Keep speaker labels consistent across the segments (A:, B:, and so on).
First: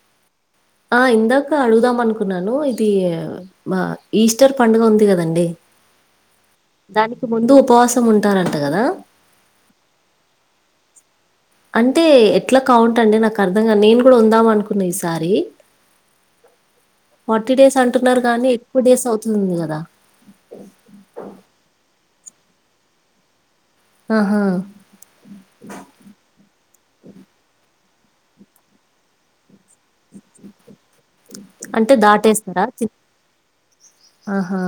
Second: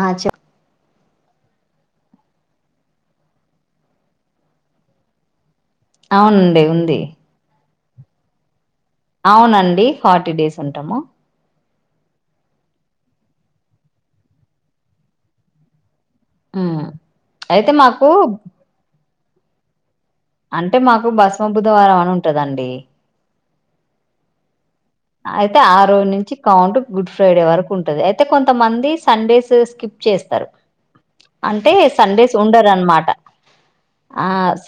A: ఆ చెప్
B: ఆ ఇందాక అడుగుదాం అనుకున్నాను ఇది మా ఈస్టర్ పండుగ ఉంది కదా అండి
A: అవునండి ఉంది
B: ఉపవాసం ఉంటారంట కదా
A: అవునండి ఫార్టీ డేస్ ఉంటాము
B: అంటే ఎట్లా కౌంట్ అండి నాకు అర్థంగా నేను కూడా ఉందాం అనుకున్నా ఈసారి
A: ఉమ్
B: ఫార్టీ
A: అయితే
B: డేస్
A: మాకు
B: అంటున్నారు కాగానీ ఎక్కువ డేస్ అవుతు [unintelligible] కదా
A: అంటే మాకు బస్మ బుధవారం అని ఉంటదండి
B: ఆహా
A: అయితే ఆ రోజు నుంచి కౌంట్ గుడ్ ఫ్రైడే వరకు ఉంటది అయితే కొంతమంది సండేస్ స్కిప్ చేస్తారు అంటే సండేస్
B: దాటేస్తారా
A: ఉండరు
B: చి
A: అనమాట
B: ఆహా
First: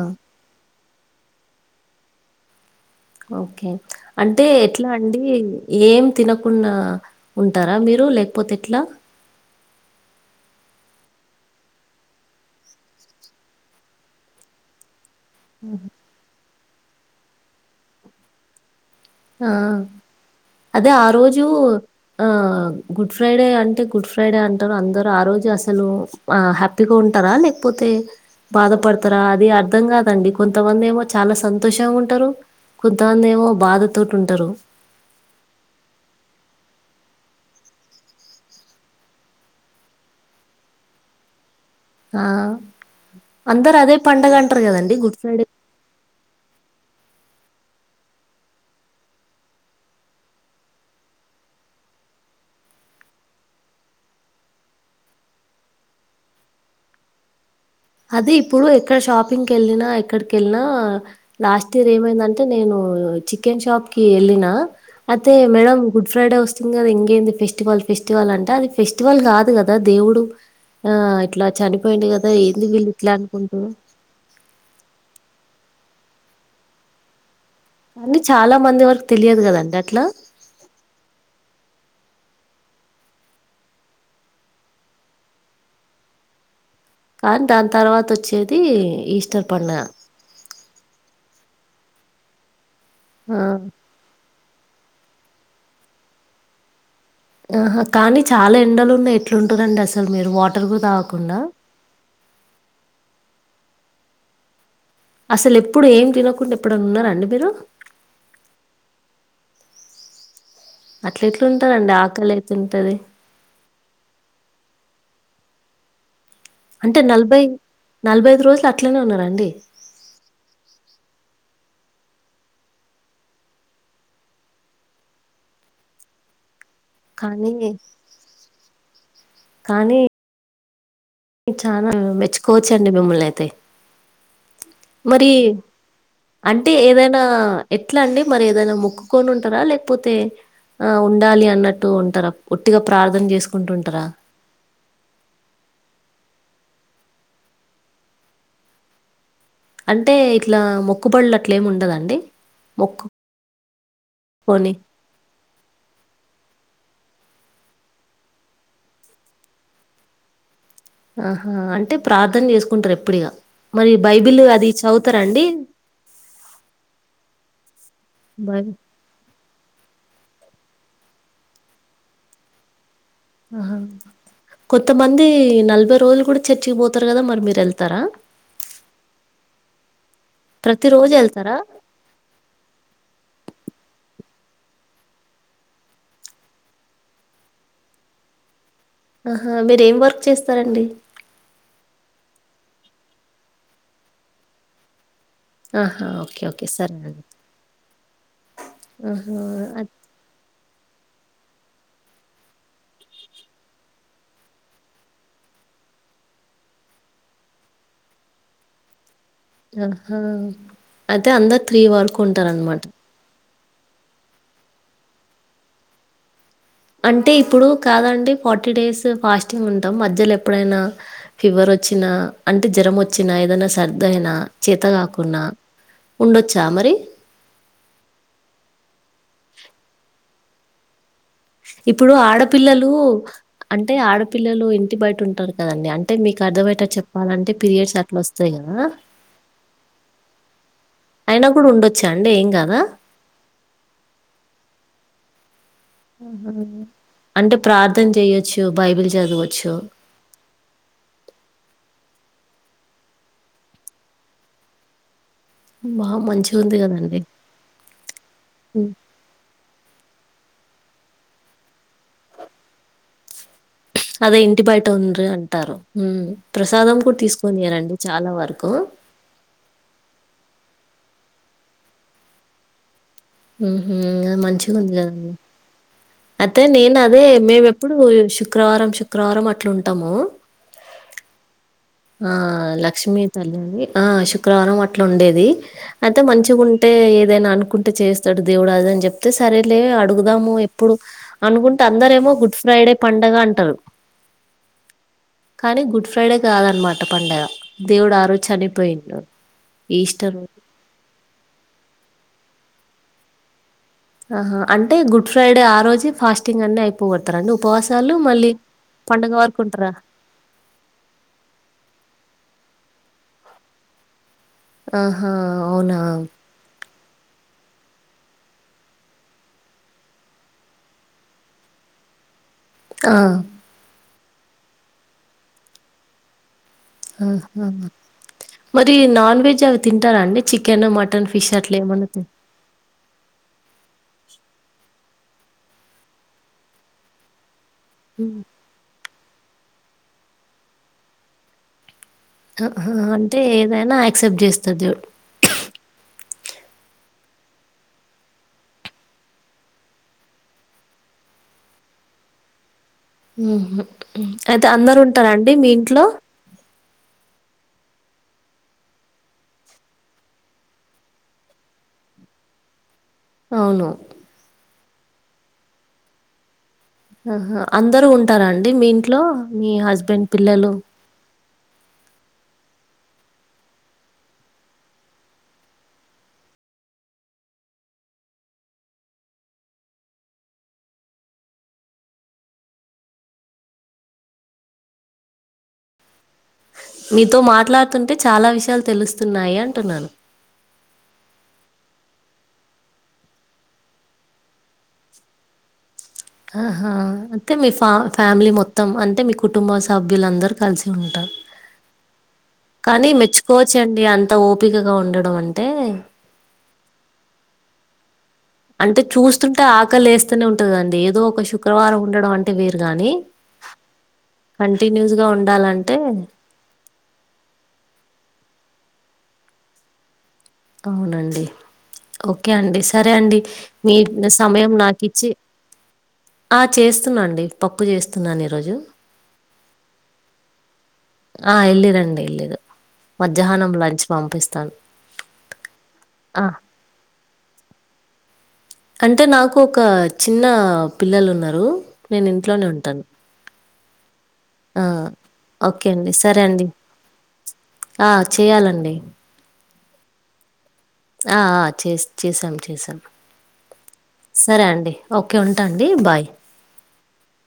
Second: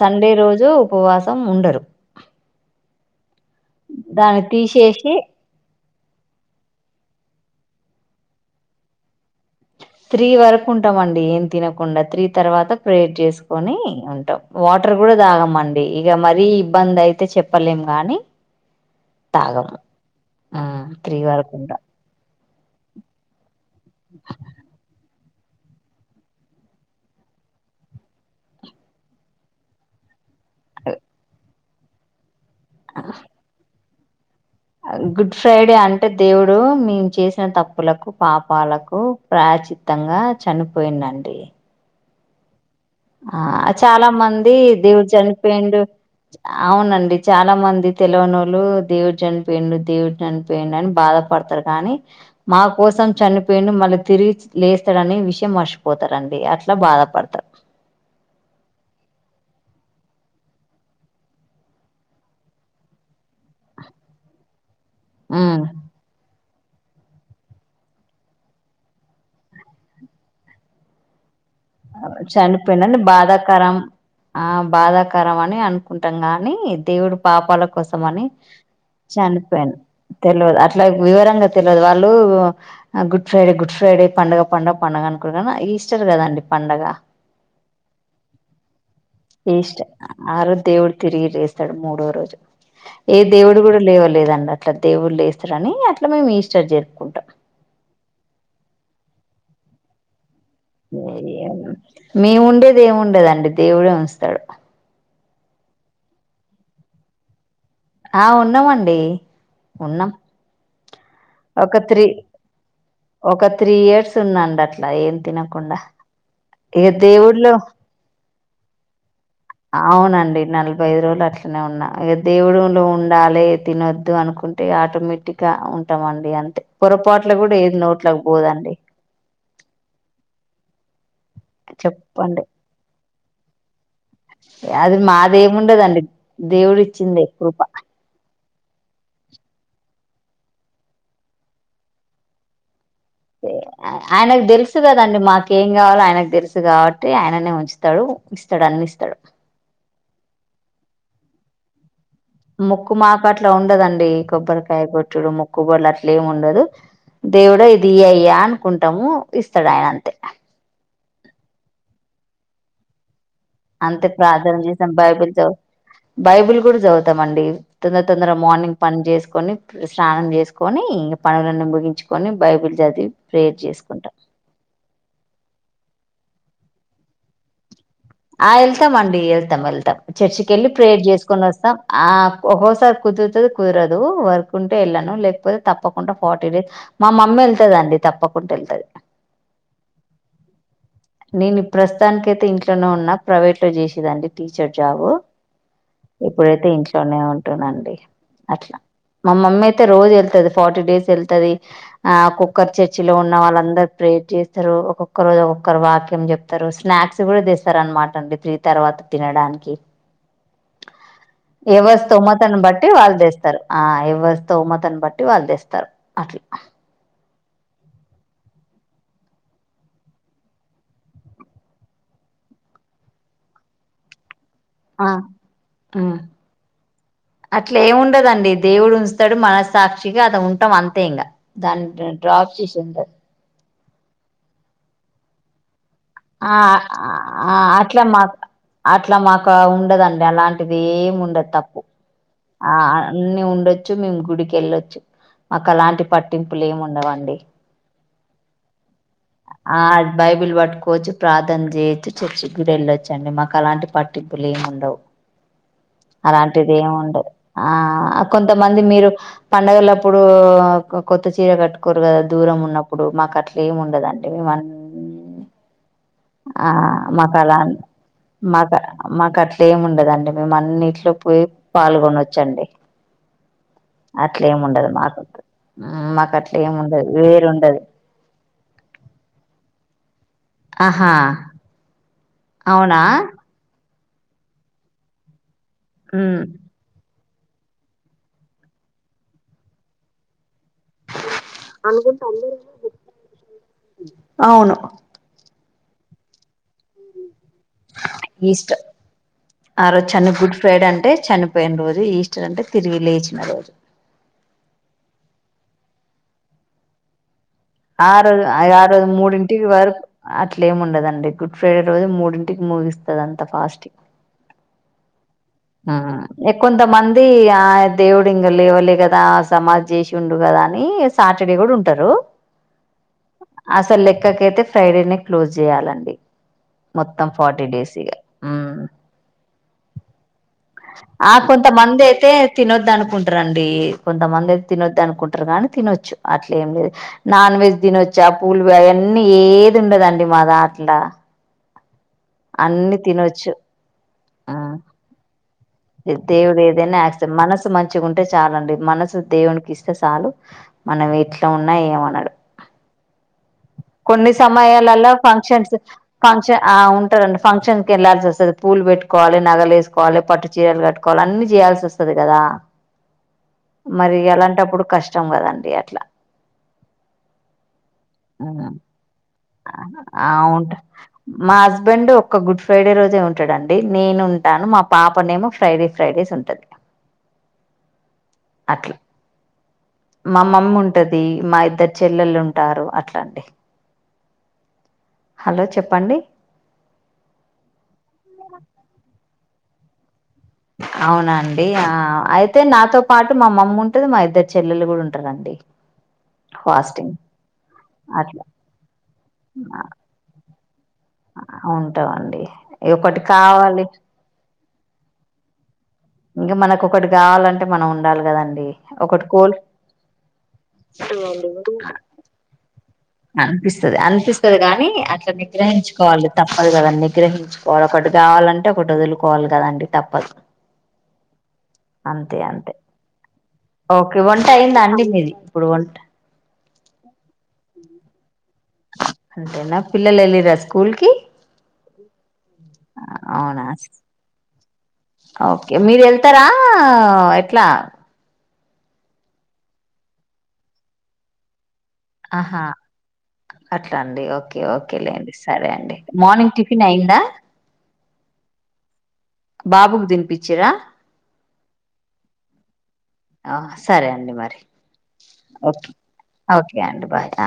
A: ఉపవాసం ఉండరు
B: ఓకే
A: దాన్ని
B: అంటే ఎట్లా
A: తీసేసి
B: అండి ఏం తినకుండా ఉంటారా మీరు లేకపోతే ఎట్లా
A: త్రీ వరకు ఉంటాం అండి ఏం తినకుండా త్రీ తర్వాత ప్రేయర్ చేసుకొని ఉంటాం వాటర్ కూడాదగమండడి ఇక మరి ఇబ్బంది అయితే చెప్పలేం గాని
B: ఆ
A: తాగం
B: అదే ఆ
A: త్రీ
B: రోజు
A: వరకు ఉంటా
B: ఆ గుడ్ ఫ్రైడే అంటే గుడ్ ఫ్రైడే అంటారు అందరు ఆ రోజు అసలు హ్యాపీగా ఉంటారా లేకపోతే బాధపడతారా అది అర్థం కాదండి కొంతమంది ఏమో చాలా స సంతోషంగా ఉంటారు [unintelligible] బాధ తోటి ఉంటారు
A: గుడ్ ఫ్రైడే అంటే దేవుడు ఇప్పుడు మేము చేసిన తప్పులకు పాపాలకు ప్రాచితంగా చనిపోయిందండి
B: ఆ
A: ఆ
B: అందరు అదే
A: చాలా
B: పండగ
A: మంది
B: అంటారు కదండి
A: దేవుడు
B: గుడ్ ఫ్రైడే
A: చనిపోయిండు అవునండి చాలా మంది తెలవణ వాళ్ళలు దేవుడు చనిపోయిండు దేవుడు చనిపోయిడు అని బాధపడతారు కానీ మా కోసం చనిపోయిండు మళ్ళీ తిరిగి లేస్తాడుని విషయం మర్చిపోతారుండి అట్లా బాధపడతారు
B: అదే ఇప్పుడు ఎక్కడ షాపింగ్కి వెళ్ళినా ఎక్కడిక వెళ్ళినా లాస్ట్ ఇయర్ ఏమైందంటే నేను చికెన్షాప్ కి ఎల్నా అే
A: ఉమ్
B: మేడ గుడ్ ఫ్రైడే వస్త ఖ ఎంేంది ఫెస్టివల్ ఫెస్టివల్ అంటే అది ఫెస్టివల్ కాదు కదా దేవుడు ఆ ఇట్లా చనిపోయింది కదా ఇది
A: పోయిందండి బాధాకరం ఆ బాధాకర అని అనుకుంటాం గాని దేవుడు పాపాల కోసం
B: కానీ
A: అని
B: చాలా మంది వరకు తెలియదు గదండీ
A: చనిపోయాను
B: అట్లా.
A: తెలియదు అట్లా వివరంగా తెలియదు వాళ్ళు గుడ్ ఫ్రైడే గుడ్ ఫ్రైడే పండుగ పండుగ పండగ అనుకు ఈస్టర్ కదండి పండగ
B: కానీ దాని తర్వాత వచ్చేది ఈస్టర్ పండుగ
A: ఆ రోజు దేవుడు తిరిగి రేస్తాడు మూడో రోజు ఏ
B: ఆ!
A: దేవుడు కూడా లేవలేదన్న అట్లా దేవుళ్ళ వేస్తారని అట్లా మేము ఈస్టర్ జరుపుకుంటాం
B: ఆహా కానీ చాలా ఎండలు ఉన్నాయి ఎట్లుంటుందండి అసలు మీరు వా
A: మేము ఉండేది ఏమి వుండదు అండి దేవుడు అంస్తాడు
B: అసలు ఎప్పుడు ఏం తినకుండా ఎప్పుడైనా ఉన్నండి మీరు
A: ఆ ఉన్నామ అండి ఉన్నాం
B: అట్ల
A: ఒక
B: ఎట్లుంటారండి
A: త్రీ
B: ఆకలి అయితుంటది
A: ఒక త్రీ ఇయర్స్ ఉందండి అట్లా ఏం తినకు కుండా ఇక
B: అంటే నలభై
A: దేవుళ్ళ
B: నలభై ఐదు రోజులు అట్లనే ఉన్నారండి
A: అవునండి నలభై ఐదు రోజులు అట్లనే ఉన్నా అే దేవుడు లో ఉండాలి తినొద్దు అనుకుంటే ఆటోమేటిక్ గా ఉ ఉంటం అండి అంటే పొరపాట్లు
B: కానీ
A: కూడా ఏది నోట్లకు పోదండి
B: చాలా
A: చెప్పండి
B: మెచ్చుకోవచ్చ అండి మిమ్మల్ని అయి తాయ్
A: అది మాదేమిండదండి
B: అంటే
A: దేవుడు
B: ఏదైనా
A: ఇచ్చింది కృప
B: ఎట్లా అండి మరి ఏదైనా మొక్కుకొని ఉంటారా లేకపోతే ఆ ఉండాలి అన్నట్టు ఉంటారా ఒటిగా
A: ఆయనకు తెలుసు కదండి మాక ఏం కావాలో ఆయన కు తెలుసు కాబట్టి ఆయననే ఉంచుతాడు ఇస్తాడు అన్ని ఇస్తాడు
B: అంటే ఇట్లా మొక్కుబళ్ళ అట్ల ఏమి ఉండదండి
A: ముక్కు మాకు అట్ల ఉండదండి
B: మొక్కుకొని
A: కొబ్బరికాయ కొట్టుడు ముక్కు బొడ్లు అట్లమి ఉండదు దేవుడు ఇది ఇ అయ్యా అనుకుంటాము ఇస్తాడు ఆయన అంతే
B: ఆహా అంటే ప్రార్థన చేసుకుంటారు ఎప్పుడిగా మరి
A: అంతే
B: బైబిల్
A: ప్రార్ధన
B: అది
A: చేసాం బైబిల్
B: చదువుతారండి
A: చదు బైబిల్ కూడా చదువుతాం అండి తొందర తొందరగా
B: బైబిల్
A: మార్నింగ్ పని చేసుకొని స్నానం చేసుకొని ఇంకా పనులన్నీ ముగించుకొని బైబుల్ చదివి ప్రేయర్
B: ఆహా
A: చేసుకుంటాం
B: కొంత మంది నలభై రోజులు కూడా చచ్చికిపోతారు కదా మ మీరుళ్
A: ఆ వెళ్తాం అండి వెళ్తాం వెళ్తాం చర్చికి వెళ్ళి ప్రేయర్
B: ప్రతిరోజు
A: చేసుకొని
B: ఎళ్తారా?
A: వస్తాం ఆ ఒక్కోసారి కుదురుతుంది కుదరదు వర్క్ కు ఉంటే వెళ్ళాను లేకపోతే తప్పకుండా ఫార్టీ డేస్ మా మమ్మీ వెళ్తుదండి తప్పకుండా వెళ్తుది
B: ఆహా మీర ఏం వర్క్ చేస్తారండి
A: నేను ప్రస్తుతానిక అైతే ఇంట్లోనే ఉన్నా ప్రైవేట్ లో చేసేదండి టీచర్ జాబ
B: ఆహా! ఓకే. ఓకే.
A: ఇప్పుడైతే
B: సరే
A: ఇంట్లోనే
B: అండి.
A: ఉంటునండి అట్లా మమమ్మీ
B: ఆహ్,
A: అయితే
B: అద్
A: రోజు వెళ్తుంది ఫార్టీ డేస్ వెళ్తుది ఆ ఒక్కొక్కరు చర్చి లో ఉన్న వాళ్ళందరు ప్రేయర్ చేస్తారు ఒక్కొక్క రోజు ఒకరు వాక్యం చెప్తారు స్నాక్స్ కూడా తీస్తారు అనమాట అండి త్రీ తర్వాత తినడానికి
B: ఆహా! అయితే అందరు వరకు
A: ఏవస్తుమతను
B: ఉంటారనమాట.
A: బట్టి వాళ్ళు తెస్తారు ఆ ఎవరి స్థోమత బట్టి వాళ్ళు తెస్తారు అట్లా
B: అంటే ఇప్పుడు కాదండి ఫార్టీ డేస్ ఫాస్టింగ్ ఉంటాం మధ్యలో ఎప్పుడైనా ఫీవర్ వచ్చినా అంటే జ్వరం వచ్చినా ఏదైనా సర్దుయినా
A: ఆ
B: మరి?
A: అట్లా ఏముండదండి దేవుడు ఉంచుాడు మనస్సాక్షిగా అద ఉంటు ఉంటాం అంతే ఇంకా
B: ఇప్పుడు ఆడపిల్లలు అంటే ఆడపిల్లలు ఇంటి బయట ఉంటారు కదండి అంటే మీకు
A: ఆ
B: అర్థమయ్యేటట్టు చెప్పాలంటే పీరియడ్స్
A: అట్లా మాకు
B: వస్తాయి కదా
A: అట్లా మాకు ఉండదండి అలాంటిది ఏమి
B: అయినా
A: ఉండదు
B: కూడా
A: తప్పు
B: ఉండొచ్చా అండి ఏం
A: ఆ
B: కాదా
A: అన్ని ఉండొచ్చు మేము గుడికి వెళ్ళొచ్చు మాకు అలాంటి పట్టింపులు ఏము ఉండవండి
B: అంటే ప్రార్థన చేయొచ్చు బైబిల్ చదవచ్చు
A: ఆ బైబిల్ పట్టుకోవచ్చు ప్రార్థన చేయొచ్చు చర్చ్ గుడ వెళ్ళొచ్చండి మాకు అలాంటి పట్టింపులు ఏమి ఉండవు
B: బా మంచిగా
A: అలాంటిది
B: ఉంది
A: ఏమి
B: కదండి
A: ఉండదు ఆ కొంతమంది మీరు పండగలప్పుడు కొత్త చీర కట్టుకోరు కదా దూరం ఉన్నప్పుడు మాకు అట్లే ఏమి ఉండదు
B: అదే
A: మేమన్న
B: ఇంటి బయట ఉండ్రి అంటారు ఉమ్
A: ఆ
B: ప్రసాదం కూడా
A: మాకు అలా
B: తీసుకొనియరండి చాలా వరకు
A: మాకు మాకు అట్లా ఏమి ఉండదండి మేము అన్నిట్లో పోయి పాల్గొనవచ్చండి
B: ఉహు అది
A: అట్లేమి
B: మంచిగా
A: ఉండది
B: ఉంది కదండి
A: మాపక్క
B: అయితే నేను అదే మేము ఎప్పుడు శుక్రవారం శుక్రవారం అట్లు ఉంటాము
A: ఆహా
B: ఆ
A: అవునా
B: లక్ష్మీ తల్లి ఆ శుక్రవారం అట్లా ఉండేది అయితే మంచిగు ఉంటే ఏదైనా అనుకుంటే చేస్తాడు దేవుడు అద అని చెప్తే సరేలే లే అడుగుదాము ఇప్పుడు అనుకుంటే అందర
A: అనుకుంట
B: ఏమో
A: అందరూ
B: గుడ్ ఫ్రైడే పండగ అంటారు
A: అవును
B: కానీ గుడ్ ఫ్రైడే కాదు
A: ఈస్టర్
B: చనిపోయిండు.
A: ఆ రోజు చని
B: ఈస్టర్
A: గుడ్ ఫ్రైడే అంటే చనిపోయిన రోజు ఈస్ట అంటే తిరిగి లేయిచిన రోజు
B: ఆహా అంటే గుడ్ ఫ్రైడే ఆ రోజు ఫాస్టింగ్ అన్ని అయిపోవ
A: ఆ రోజు ఆ రోజు మూడింటికి వరకు అట్లేం ఉండదండి గుడ్ ఫ్రైడే రోజు మూడింటి టి ముగిస్తదంతా ఫాస్ట్ంగ్
B: ఆ
A: ఎకుంత మంత అది ఆ దేవుడు ఇంక లేవలే కదా సమాధి చేసి ఉండు కదా అని సాటర్డే కూడా ఉంటారు
B: ఆ!
A: అసలు ఇంకాకైతే ఫ్రైడేనే క్లోజ్ చేయ్యాలండి
B: ఉహు మరి నాన్ వెజ్ అవి తింటారా అండి చికెను, మటన్,
A: ఆ
B: ఫిష్ అట్లా
A: కొంతమంది
B: ఏమన్నా తిన్
A: అయితే తినొద్దు అనుకుంటరండి కొంతమంది అయితే తినొద్దు అనుకుంట అనుకుంటారు కానీ తినొచ్చు అట్లే ఏం లేదు నాన్ వెజ్ తిన వచ్చా పూలు వ వన్నీ ఏది ఉండదండి మా దాంట్ల
B: హ
A: అన్ని
B: అంటే
A: తినొచ్చు
B: ఏదైనా అక్సెప్ట్
A: ఆ
B: చేస్తుంది
A: దేవుడు ఏదైనా యాక్సెప్ట్ మనసు మంచిగా ఉంటే చాల అండి మనసు దేవునికి ఇస్తే చాలు మనం ఎట్లా ఉన్నా ఏమనడు
B: ఉహు
A: కొన్ని
B: అయితే అందరు
A: సమయాలలో
B: ఉంటారండి మీ
A: ఫంక్షన్స్
B: ఇంట్లో
A: ఫంక్షన్ ఆ ఉంటారండి ఫంక్షన్ కి వెళ్లాల్సి వస్తుంది పూల్లు పెట్టు కట్టుకోవాలి నగలు వేసుకోవాలి పట్టు చీరలు కట్టుకోవాలి అన్ని చేయాల్సి వస్తది కదా
B: అవును.
A: మరి ఎలాంటప్పుడు కష్టం కష్టం కదండి అట్లా
B: ఆహా అందరూ ఉంటారా అండి
A: ఉమ్.
B: మీ ఇంట్లో మీ హస్బెండ్,
A: ఆ
B: పిల్లలు?
A: ఉంటారు మా హస్బెండ్ ఒక గుడ్ ఫ్రైడే రోజే ఉంటాడండి నేను ఉంటాను మా పాపనేమో ఫ్రైడే ఫ్రైడేస్ ఉంటది అట్లా మా మమ్మీ ఉంటది మా ఇద్దరు చెల్లెలు ఉంటారు అట్లాండి హలో చెప్పండి
B: మీతో మాట్లాడుతుంటే చాలా విషయాలు తెలుస్తయి తున్నాయి అంటున్నాను
A: అవునండి ఆ అయితే నాతో పాటు మా మమ్మి ఉంటది మా ఇద్దరు చెల్లెలు కూడా ఉంటారండి
B: ఆహా
A: ఫాస్టింగ్
B: అంటే మీ ఫ
A: అట్లా
B: ఫ్యామిలీ మొత్తం అంటే మీకు కుటుంబ సభ్యులంద అందరూ కలిసి ఉంటా
A: ఉంటామండి
B: కానీ
A: ఒకటి కావాలి
B: మెచ్చుకోవచ్చండి అంత ఓపికగా ఉండడం అంటే
A: ఇంగ మన కొకటి కావాలంటే మనం ఉండాలి కదండి
B: అంటే
A: ఒకటి కోల్
B: చూస్తుంటే ఆకలి ఎస్తనే ఉంటది అండి ఏదో ఒక శుక్రవారం ఉండడం అంటే వేరు గాని
A: అనిపిస్తది అనిపిస్తది గాని
B: కంటిన్యూస్గా
A: అట్లా
B: ఉండాలంటే
A: నిగ్రహించుకోవాలి తప్పదు కద నిగ్రహించుకోవాలి ఒకటి కావాలంటే ఒకటి వదులుకోవాలి కదండి తప్పదు
B: అవునండి
A: అంతే
B: ఓకే
A: అంతే
B: అండి సరే అండి మీ
A: ఓకే వంట
B: సమయం
A: అయిందా అండి
B: నాకిచ్చి
A: మీది ఇప్పుడు వంట
B: ఆ చేస్తున్నాండి ప పప్పు చేస్తున్నాను ఈ రోజు
A: అంతేనా పిల్లలు ఎల్లిరా స్కూల్ ఉల్కి
B: ఆ ఎల్లిరండి యెల్లిదు
A: అవునా ఓకే మీరు ఎళ్తారా
B: ఆ
A: ఎట్లా
B: అంటే నాకు ఒక చిన్న పిల్లలున్నరు నేను ఇంట్లోనే ఉంటాను
A: కట్లండి ఓ ఓకే
B: ఆ
A: ఓకేలేండి సరే
B: ఓకే
A: అండి
B: సరే
A: మార్నింగ్
B: అండి
A: టిఫిన్ అయిందా
B: ఆ చేయాలండి
A: బాబుకి తినిపిచ్చిరా
B: ఆ ఆ చే చేసాం చేసాం
A: ఆ, సరే అండి మరి
B: సరే అండి ఓకే ఉంటాండి
A: ఓకే
B: బాయ్
A: ఓకే అండి బాయ్ ఆ